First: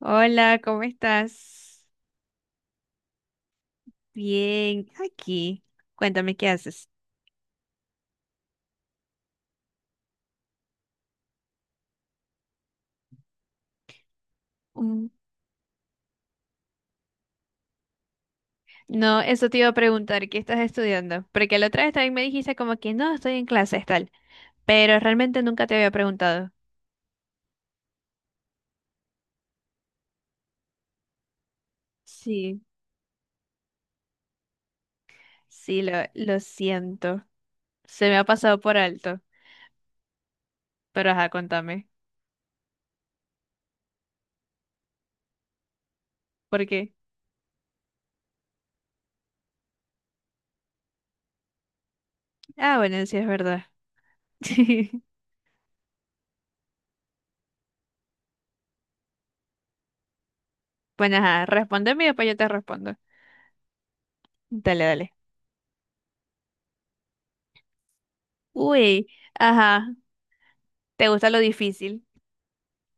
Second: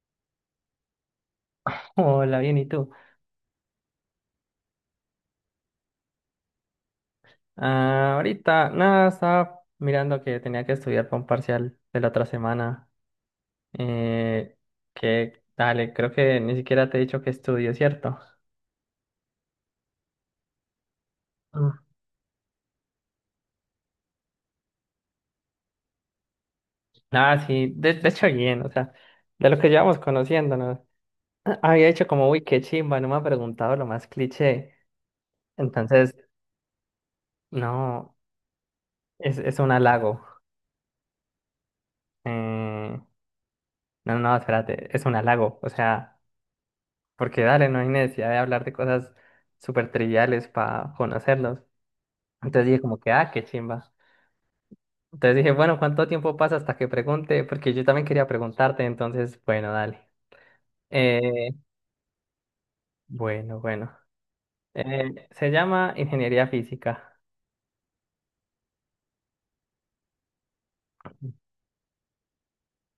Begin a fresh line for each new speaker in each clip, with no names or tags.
Hola, ¿cómo estás?
Hola, bien, ¿y tú?
Bien, aquí. Cuéntame qué haces.
Ah, ahorita, nada, estaba mirando que tenía que estudiar para un parcial de la otra semana. Eh,
Mm.
dale, creo que ni siquiera te he dicho que estudio, ¿cierto?
No, eso te iba a preguntar, ¿qué estás estudiando? Porque la
Mm.
otra vez también me dijiste como que no, estoy en clases, tal, pero realmente nunca te había preguntado.
Nada, sí, de hecho, bien, o sea, de lo que llevamos conociéndonos. Ah, había hecho como, uy,
Sí,
qué chimba, no me ha preguntado lo más cliché.
sí, lo,
Entonces,
lo siento, se
no,
me ha pasado por alto,
es un halago.
pero ajá, contame,
Eh, no, no, espérate, es un halago, o sea.
¿por qué?
Porque dale, no hay necesidad de hablar de cosas súper triviales para conocerlos. Entonces
Ah,
dije como
bueno,
que,
sí es
ah, qué
verdad.
chimba. Entonces dije, bueno, ¿cuánto tiempo pasa hasta que pregunte? Porque yo también quería preguntarte, entonces, bueno, dale.
Bueno, ajá,
Eh,
respóndeme y después yo te respondo.
bueno, bueno.
Dale, dale.
Se llama ingeniería física.
Uy, ajá, ¿te gusta lo difícil?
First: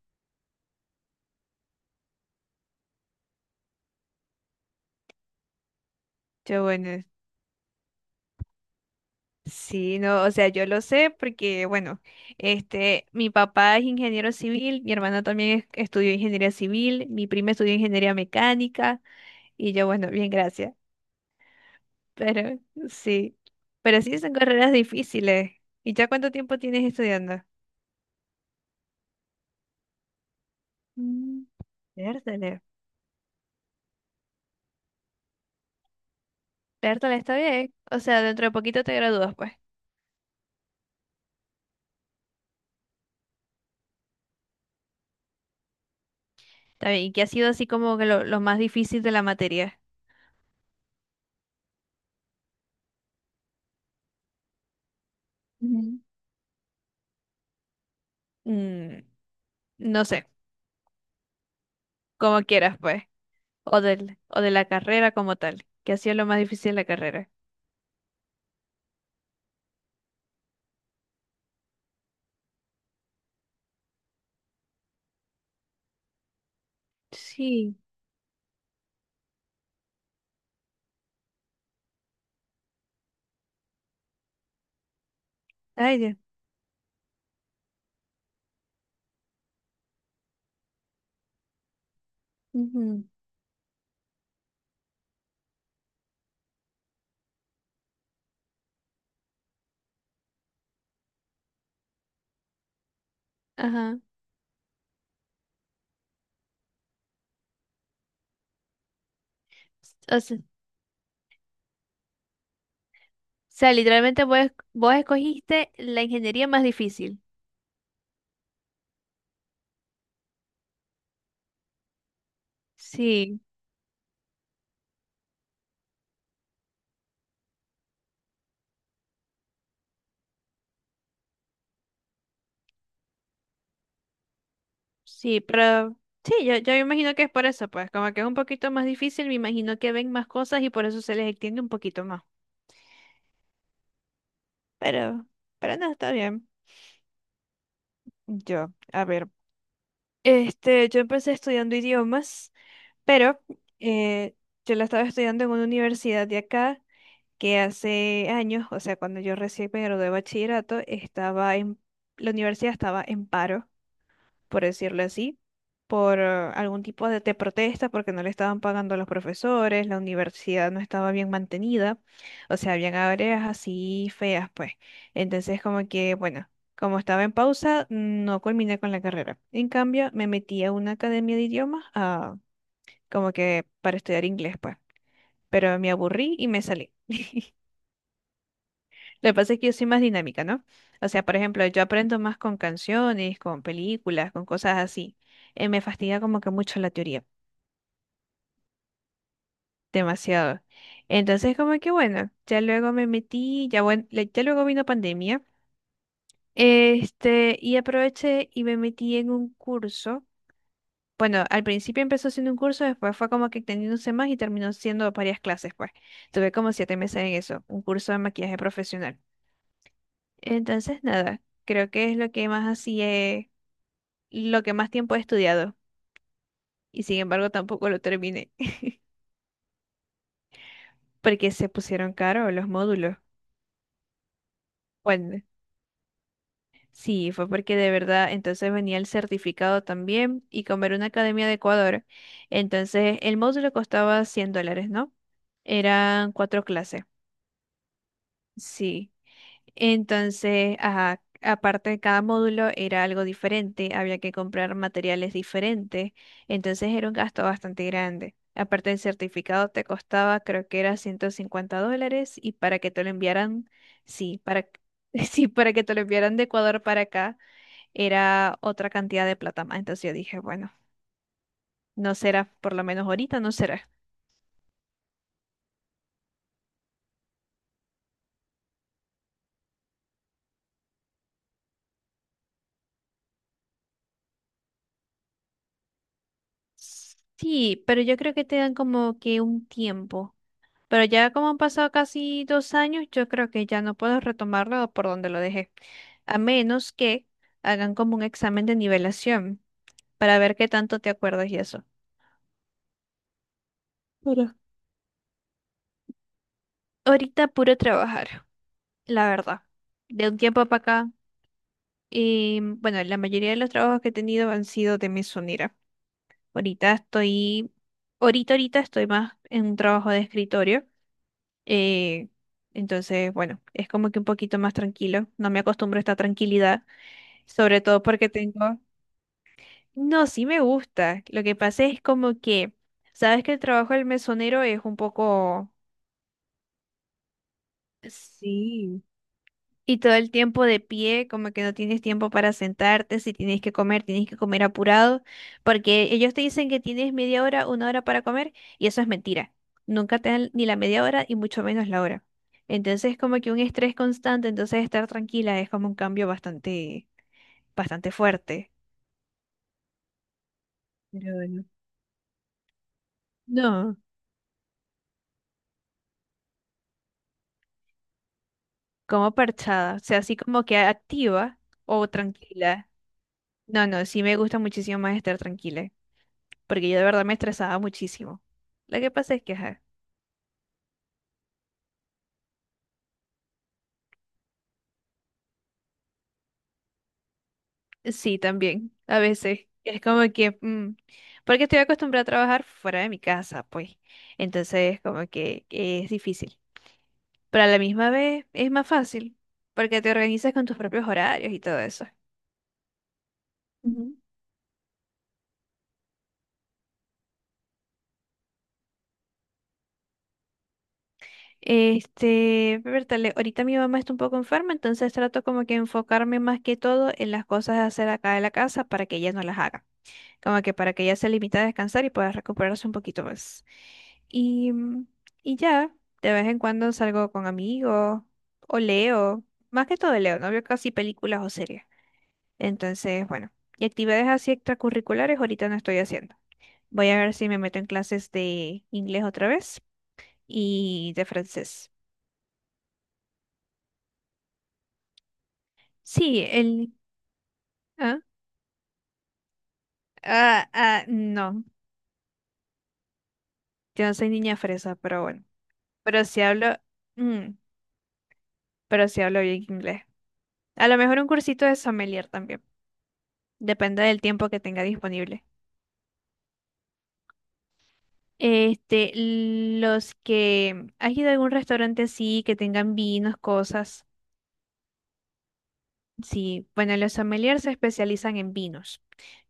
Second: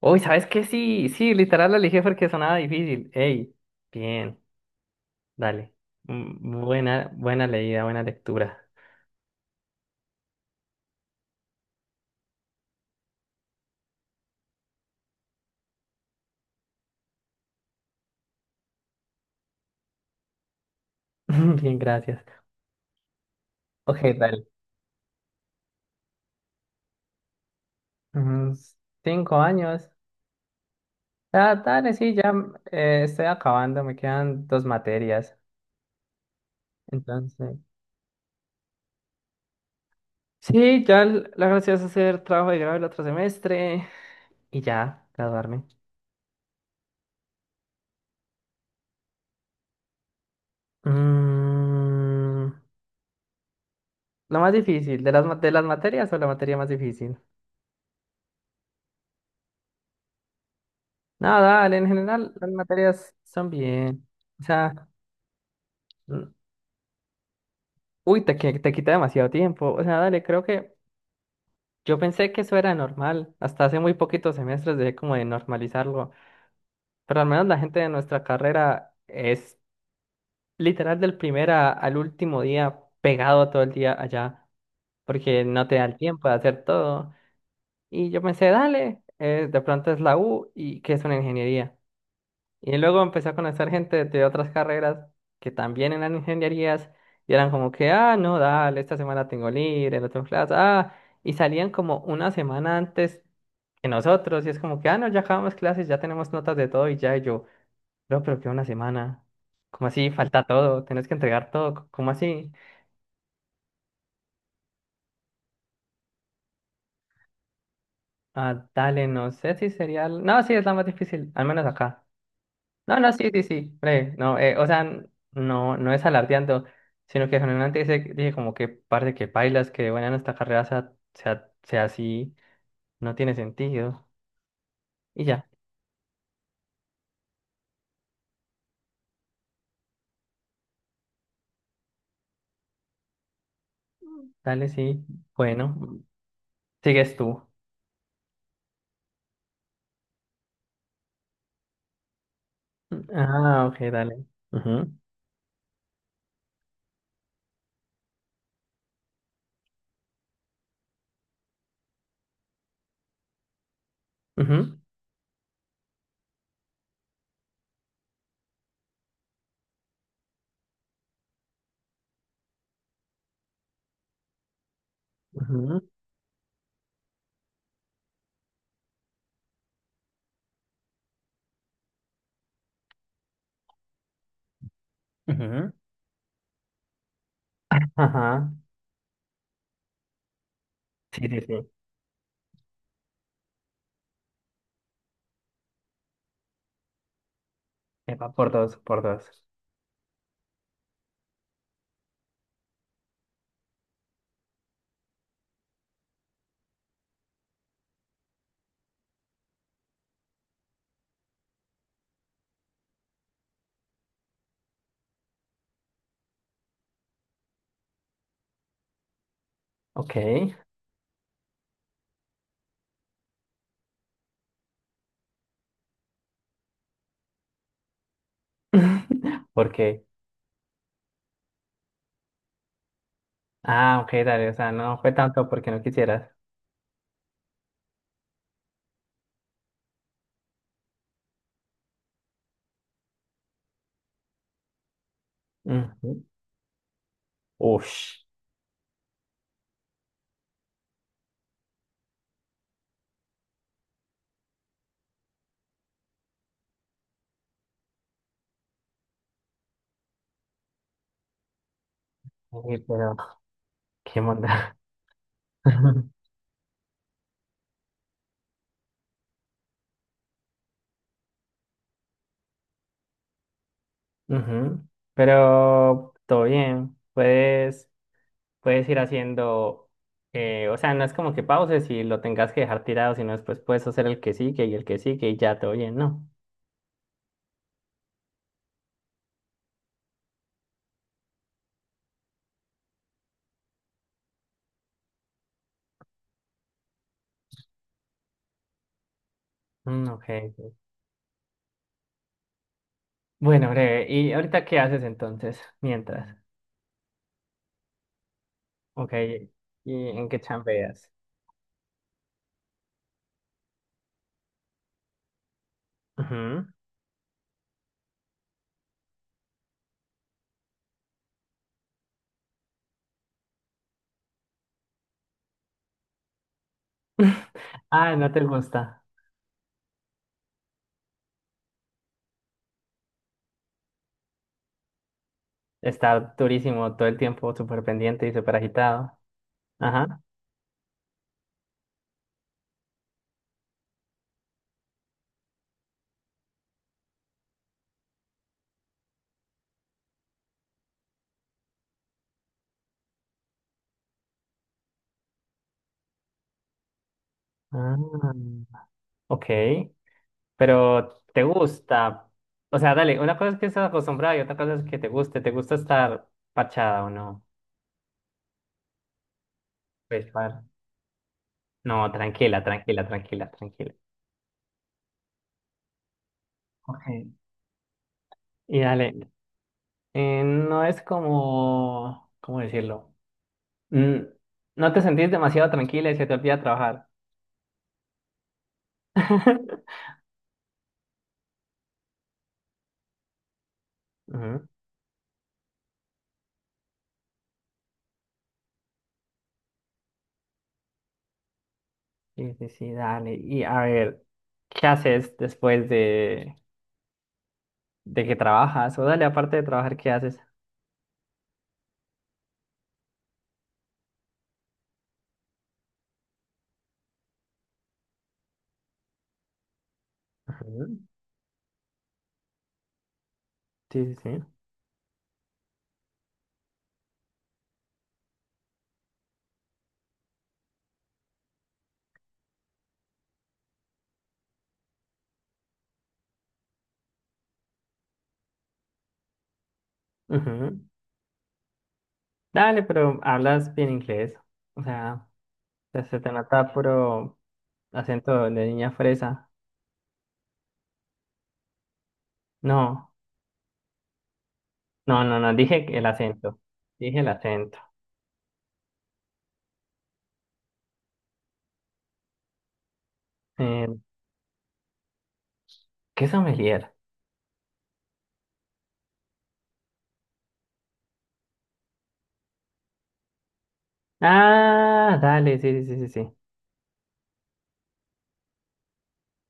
Uy, ¿sabes qué? Sí, sí, literal lo elegí porque sonaba difícil. Ey, bien, dale. Mm,
Yo, bueno.
buena, buena leída, buena lectura.
Sí, no, o sea, yo lo sé porque, bueno, este, mi papá es ingeniero civil, mi hermana también estudió ingeniería civil, mi prima estudió ingeniería mecánica y yo, bueno, bien, gracias.
Bien, gracias.
Pero sí,
Ok,
pero sí son
dale.
carreras difíciles. ¿Y ya cuánto tiempo tienes estudiando?
Unos cinco años.
Mm.
Ah, dale, sí, ya
Pértale,
estoy acabando, me quedan dos materias.
pértale, está
Entonces,
bien. O sea, dentro de poquito te gradúas, pues.
sí, ya la gracia es hacer trabajo de grado el otro semestre y ya, graduarme.
Está bien. ¿Y qué ha sido así como que lo más difícil de la materia?
Mm, lo más difícil, ¿de las, de las
Ujú.
materias o la materia más difícil?
Mm, no sé,
No, dale, en general
como
las
quieras, pues.
materias son
o
bien.
del, o
O
de la
sea,
carrera como tal, que hacía lo
mm,
más difícil la carrera.
uy, te quita demasiado tiempo. O sea, dale, creo que yo pensé que eso era normal. Hasta hace muy poquitos semestres dejé como de normalizarlo. Pero al menos la
Sí,
gente de nuestra carrera es literal del primer al último día pegado todo el día allá, porque no te da el
ay Dios.
tiempo de hacer todo. Y yo pensé, dale, de pronto es la U y que es una ingeniería. Y luego
Ujú.
empecé a conocer gente de otras carreras que también eran ingenierías y eran como que, ah, no, dale, esta semana tengo libre, no tengo clase, ah, y salían como una semana antes que
Ajá.
nosotros y es como que, ah, no, ya acabamos clases, ya tenemos notas de todo y ya y yo. No, pero que una semana. ¿Cómo así?
O sea, o
Falta todo. Tenés que entregar todo. ¿Cómo así?
sea, literalmente vos escogiste la ingeniería más difícil.
Ah, dale, no sé si sería. No, sí, es la más difícil, al menos acá. No, no, sí,
Sí,
sí, sí. Bre, no, o sea, no, no es alardeando, sino que generalmente dice, dije como que parte que bailas, que bueno, nuestra carrera sea así, no tiene sentido. Y
sí,
ya,
pero sí, yo imagino que es por eso, pues, como que es un poquito más difícil, me imagino que ven más cosas y por eso se les extiende un poquito más.
dale, sí.
Pero, pero no,
Bueno,
está bien.
sigues tú.
Yo, a ver. Yo empecé estudiando idiomas, pero
Ah, ok, dale.
eh, yo la
Ujú,
estaba estudiando en una universidad de acá que hace años, o sea, cuando yo recién me gradué de bachillerato, la universidad estaba en paro, por
ujú,
decirlo así, por algún tipo de protesta, porque no le estaban pagando a los profesores, la universidad no estaba bien mantenida, o sea, habían áreas así feas, pues. Entonces,
ujú,
como que, bueno. Como estaba en pausa, no culminé con la carrera. En cambio, me metí a una academia de idiomas, ah, como que para estudiar inglés, pues.
ujú.
Pero me aburrí y me salí.
Ajá.
Lo que pasa es que yo soy más dinámica, ¿no? O sea,
Sí,
por
sí,
ejemplo,
sí.
yo aprendo más con canciones, con películas, con cosas así. Me fastidia como que mucho la teoría,
Epa, por dos, por dos.
demasiado. Entonces, como que bueno, ya luego me metí, ya, ya luego vino pandemia, y aproveché y me metí en un curso. Bueno, al principio empezó siendo un curso, después fue como que extendiéndose más y terminó siendo varias clases, pues. Tuve como 7 meses en eso, un curso de maquillaje profesional.
Ok.
Entonces, nada, creo que es lo que más tiempo he estudiado y sin embargo tampoco lo terminé
¿Por qué?
porque se pusieron caros los módulos.
Ah, ok, dale. O sea, no fue
Bueno,
tanto porque no quisieras.
sí, fue porque de verdad entonces venía el certificado también y como era una academia de Ecuador, entonces el módulo costaba $100, ¿no?
Ujú.
Eran cuatro clases,
Ush.
sí. Entonces, ajá, aparte de cada módulo era algo diferente, había que comprar materiales diferentes, entonces era un gasto bastante grande. Aparte del certificado te costaba, creo que era $150 y para
Uy,
que te lo
pero
enviaran,
qué
sí,
monda.
sí, para que te lo enviaran de Ecuador para acá era otra cantidad de plata más. Entonces yo dije, bueno, no será, por lo menos ahorita no será.
Ujú. Pero todo bien. Puedes ir haciendo. Eh, o sea, no es como que pauses y lo tengas que dejar tirado, sino después puedes hacer el que sigue y el que sigue y ya todo bien, ¿no?
Sí, pero yo creo que te dan como que un tiempo. Pero ya como han pasado casi 2 años, yo creo que ya no puedo retomarlo por donde lo dejé, a menos que hagan como un examen de nivelación
Mm, ok.
para ver qué tanto te acuerdas y eso.
Bueno, breve. ¿Y
Pero,
ahorita qué haces entonces? Mientras.
ahorita puro trabajar,
Ok.
la verdad.
¿Y
De
en
un
qué
tiempo para
chambeas?
acá, y bueno, la mayoría de los trabajos que he tenido han sido de mesonera.
Ujú.
Ahorita estoy, ahorita estoy más en un trabajo de escritorio. eh, entonces, bueno, es como que un poquito más tranquilo. No me acostumbro a esta tranquilidad. Sobre todo
Ah,
porque
no te
tengo...
gusta
No, sí me gusta. Lo que pasa es como que, sabes que el trabajo del mesonero es un poco...
estar durísimo todo el tiempo, súper pendiente y súper
Sí.
agitado.
Y todo
Ajá.
el tiempo de pie, como que no tienes tiempo para sentarte, si tienes que comer, tienes que comer apurado, porque ellos te dicen que tienes media hora, una hora para comer, y eso es mentira. Nunca te dan ni la media hora y mucho menos la hora. Entonces, como que un estrés constante, entonces estar tranquila es como un cambio bastante, bastante
Ah,
fuerte.
ok, pero
Pero
te
bueno.
gusta. O sea, dale, una cosa es que estás
No.
acostumbrada y otra cosa es que te guste. ¿Te gusta estar parchada o no?
Como parchada, o sea,
Pues,
así
par-
como que activa o
No, tranquila,
tranquila.
tranquila, tranquila,
No,
tranquila.
no, sí me gusta muchísimo más estar tranquila, porque yo de verdad
Ok.
me estresaba muchísimo.
Y
Lo que
dale,
pasa es que, ajá,
no es como, ¿cómo decirlo? Mm, no te sentís demasiado tranquila y se te olvida trabajar.
sí, también, a veces. Es como que, porque estoy acostumbrada a trabajar fuera de mi casa, pues.
Ujú.
Entonces, como que es difícil. Pero a la misma vez es más fácil, porque te organizas con tus propios horarios y todo eso.
Sí, sí, sí, dale. Y a ver, ¿qué haces después de, que trabajas? O dale, aparte de trabajar, ¿qué haces?
Bertale, ahorita mi mamá está un poco enferma, entonces trato como que enfocarme más que todo en las cosas de hacer acá de la casa para que ella no las haga. Como que
Ajá.
para que ella se limite a descansar y pueda recuperarse un poquito más.
Sí, sí, sí.
Y, mm, y ya, de vez en cuando salgo con amigos o leo, más que todo leo, no veo casi películas o series. Entonces, bueno, y actividades así extracurriculares ahorita no estoy haciendo. Voy a ver si me meto en clases de inglés otra vez
Ujú.
y de francés.
Dale, pero hablas bien inglés. O sea, se te
Sí,
nota
el
puro
Ah,
acento de niña fresa.
ah, ah, no,
No,
yo no soy niña fresa, pero
no, no,
bueno.
no, dije el
Pero sí
acento.
hablo,
Dije el
mm,
acento.
pero sí hablo bien inglés. A lo mejor un cursito de sommelier también.
Eh,
Depende del tiempo que tenga disponible.
¿Qué sommelier?
¿Has ido a algún restaurante así que tengan vinos, cosas?
Ah, dale, sí, sí, sí, sí, sí.
Sí, bueno, los sommeliers se especializan en vinos.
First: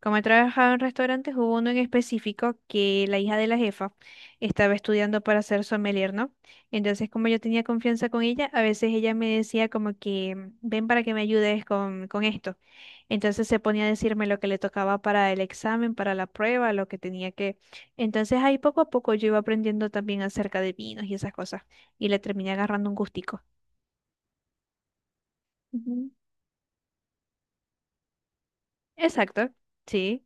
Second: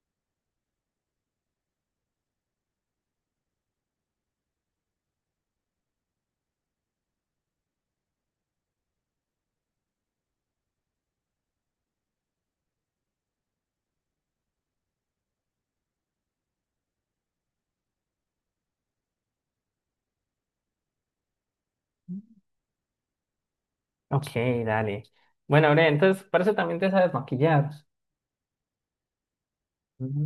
Como he trabajado en restaurantes, hubo uno en específico que la hija de la jefa estaba estudiando para ser sommelier, ¿no? Entonces, como yo tenía confianza con ella, a veces ella me decía como que, "Mm, ven para que me ayudes con esto. Entonces se ponía a decirme lo que le tocaba para el examen, para la prueba, lo que tenía que... Entonces ahí poco a poco yo iba aprendiendo también acerca de vinos y esas cosas, y le terminé agarrando un gustico.
Ok, dale. Bueno, Bre,
Ujú.
entonces, por eso también te sabes maquillar.
Exacto, sí.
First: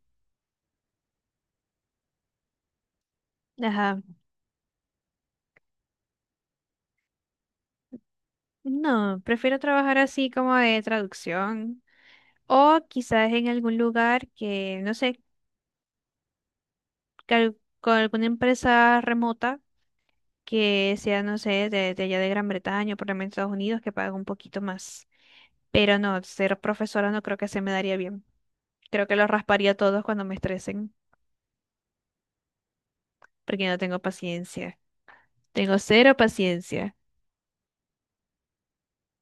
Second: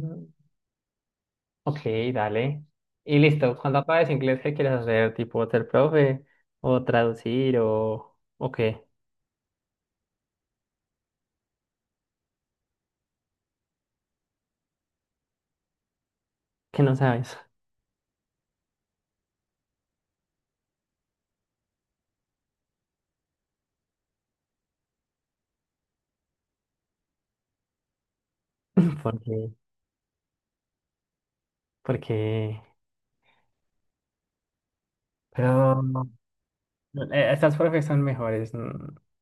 Ok, dale. Y listo, cuando
Ajá.
aprendes inglés, ¿qué quieres hacer? ¿Tipo ser profe? ¿O traducir? O qué?
No, prefiero trabajar así como de traducción o quizás en algún lugar que, no sé,
¿Qué no sabes?
con alguna empresa remota que sea, no sé, de allá de Gran Bretaña o por lo menos Estados Unidos que pague un poquito más. Pero no, ser profesora no creo que se me daría bien. Creo que los
Porque,
rasparía a todos cuando me estresen
porque,
porque no tengo paciencia. Tengo
pero
cero paciencia.
estas profes son mejores, ¿no,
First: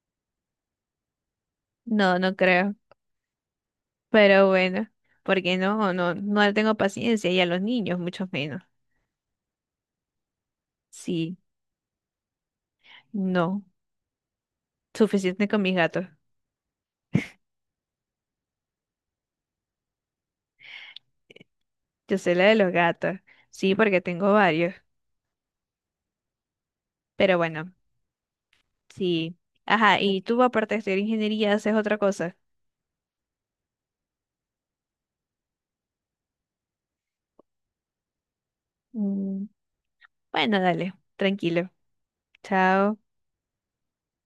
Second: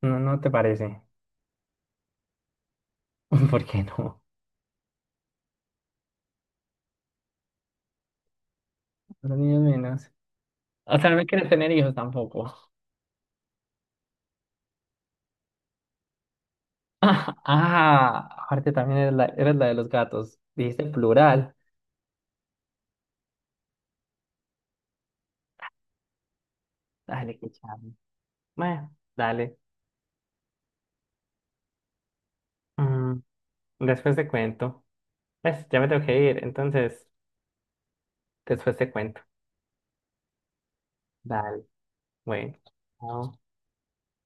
no no te parece?
No, no creo.
¿Por qué no?
Pero bueno, porque no tengo paciencia y a los niños mucho menos.
Los niños menos. O sea, no me
Sí,
quieres tener hijos tampoco.
no. Suficiente con mis gatos.
Ah, aparte también eres la de los gatos. Dijiste plural.
Yo sé la de los gatos. Sí, porque tengo varios. Pero
Dale, qué
bueno,
charme. Bueno,
sí.
dale.
Ajá, y tú aparte de estudiar ingeniería haces otra cosa.
Mm, después te cuento. Pues ya me tengo que ir, entonces después te cuento.
Mm, Bueno, dale,
Dale,
tranquilo.
bueno.
Chao.
Chao.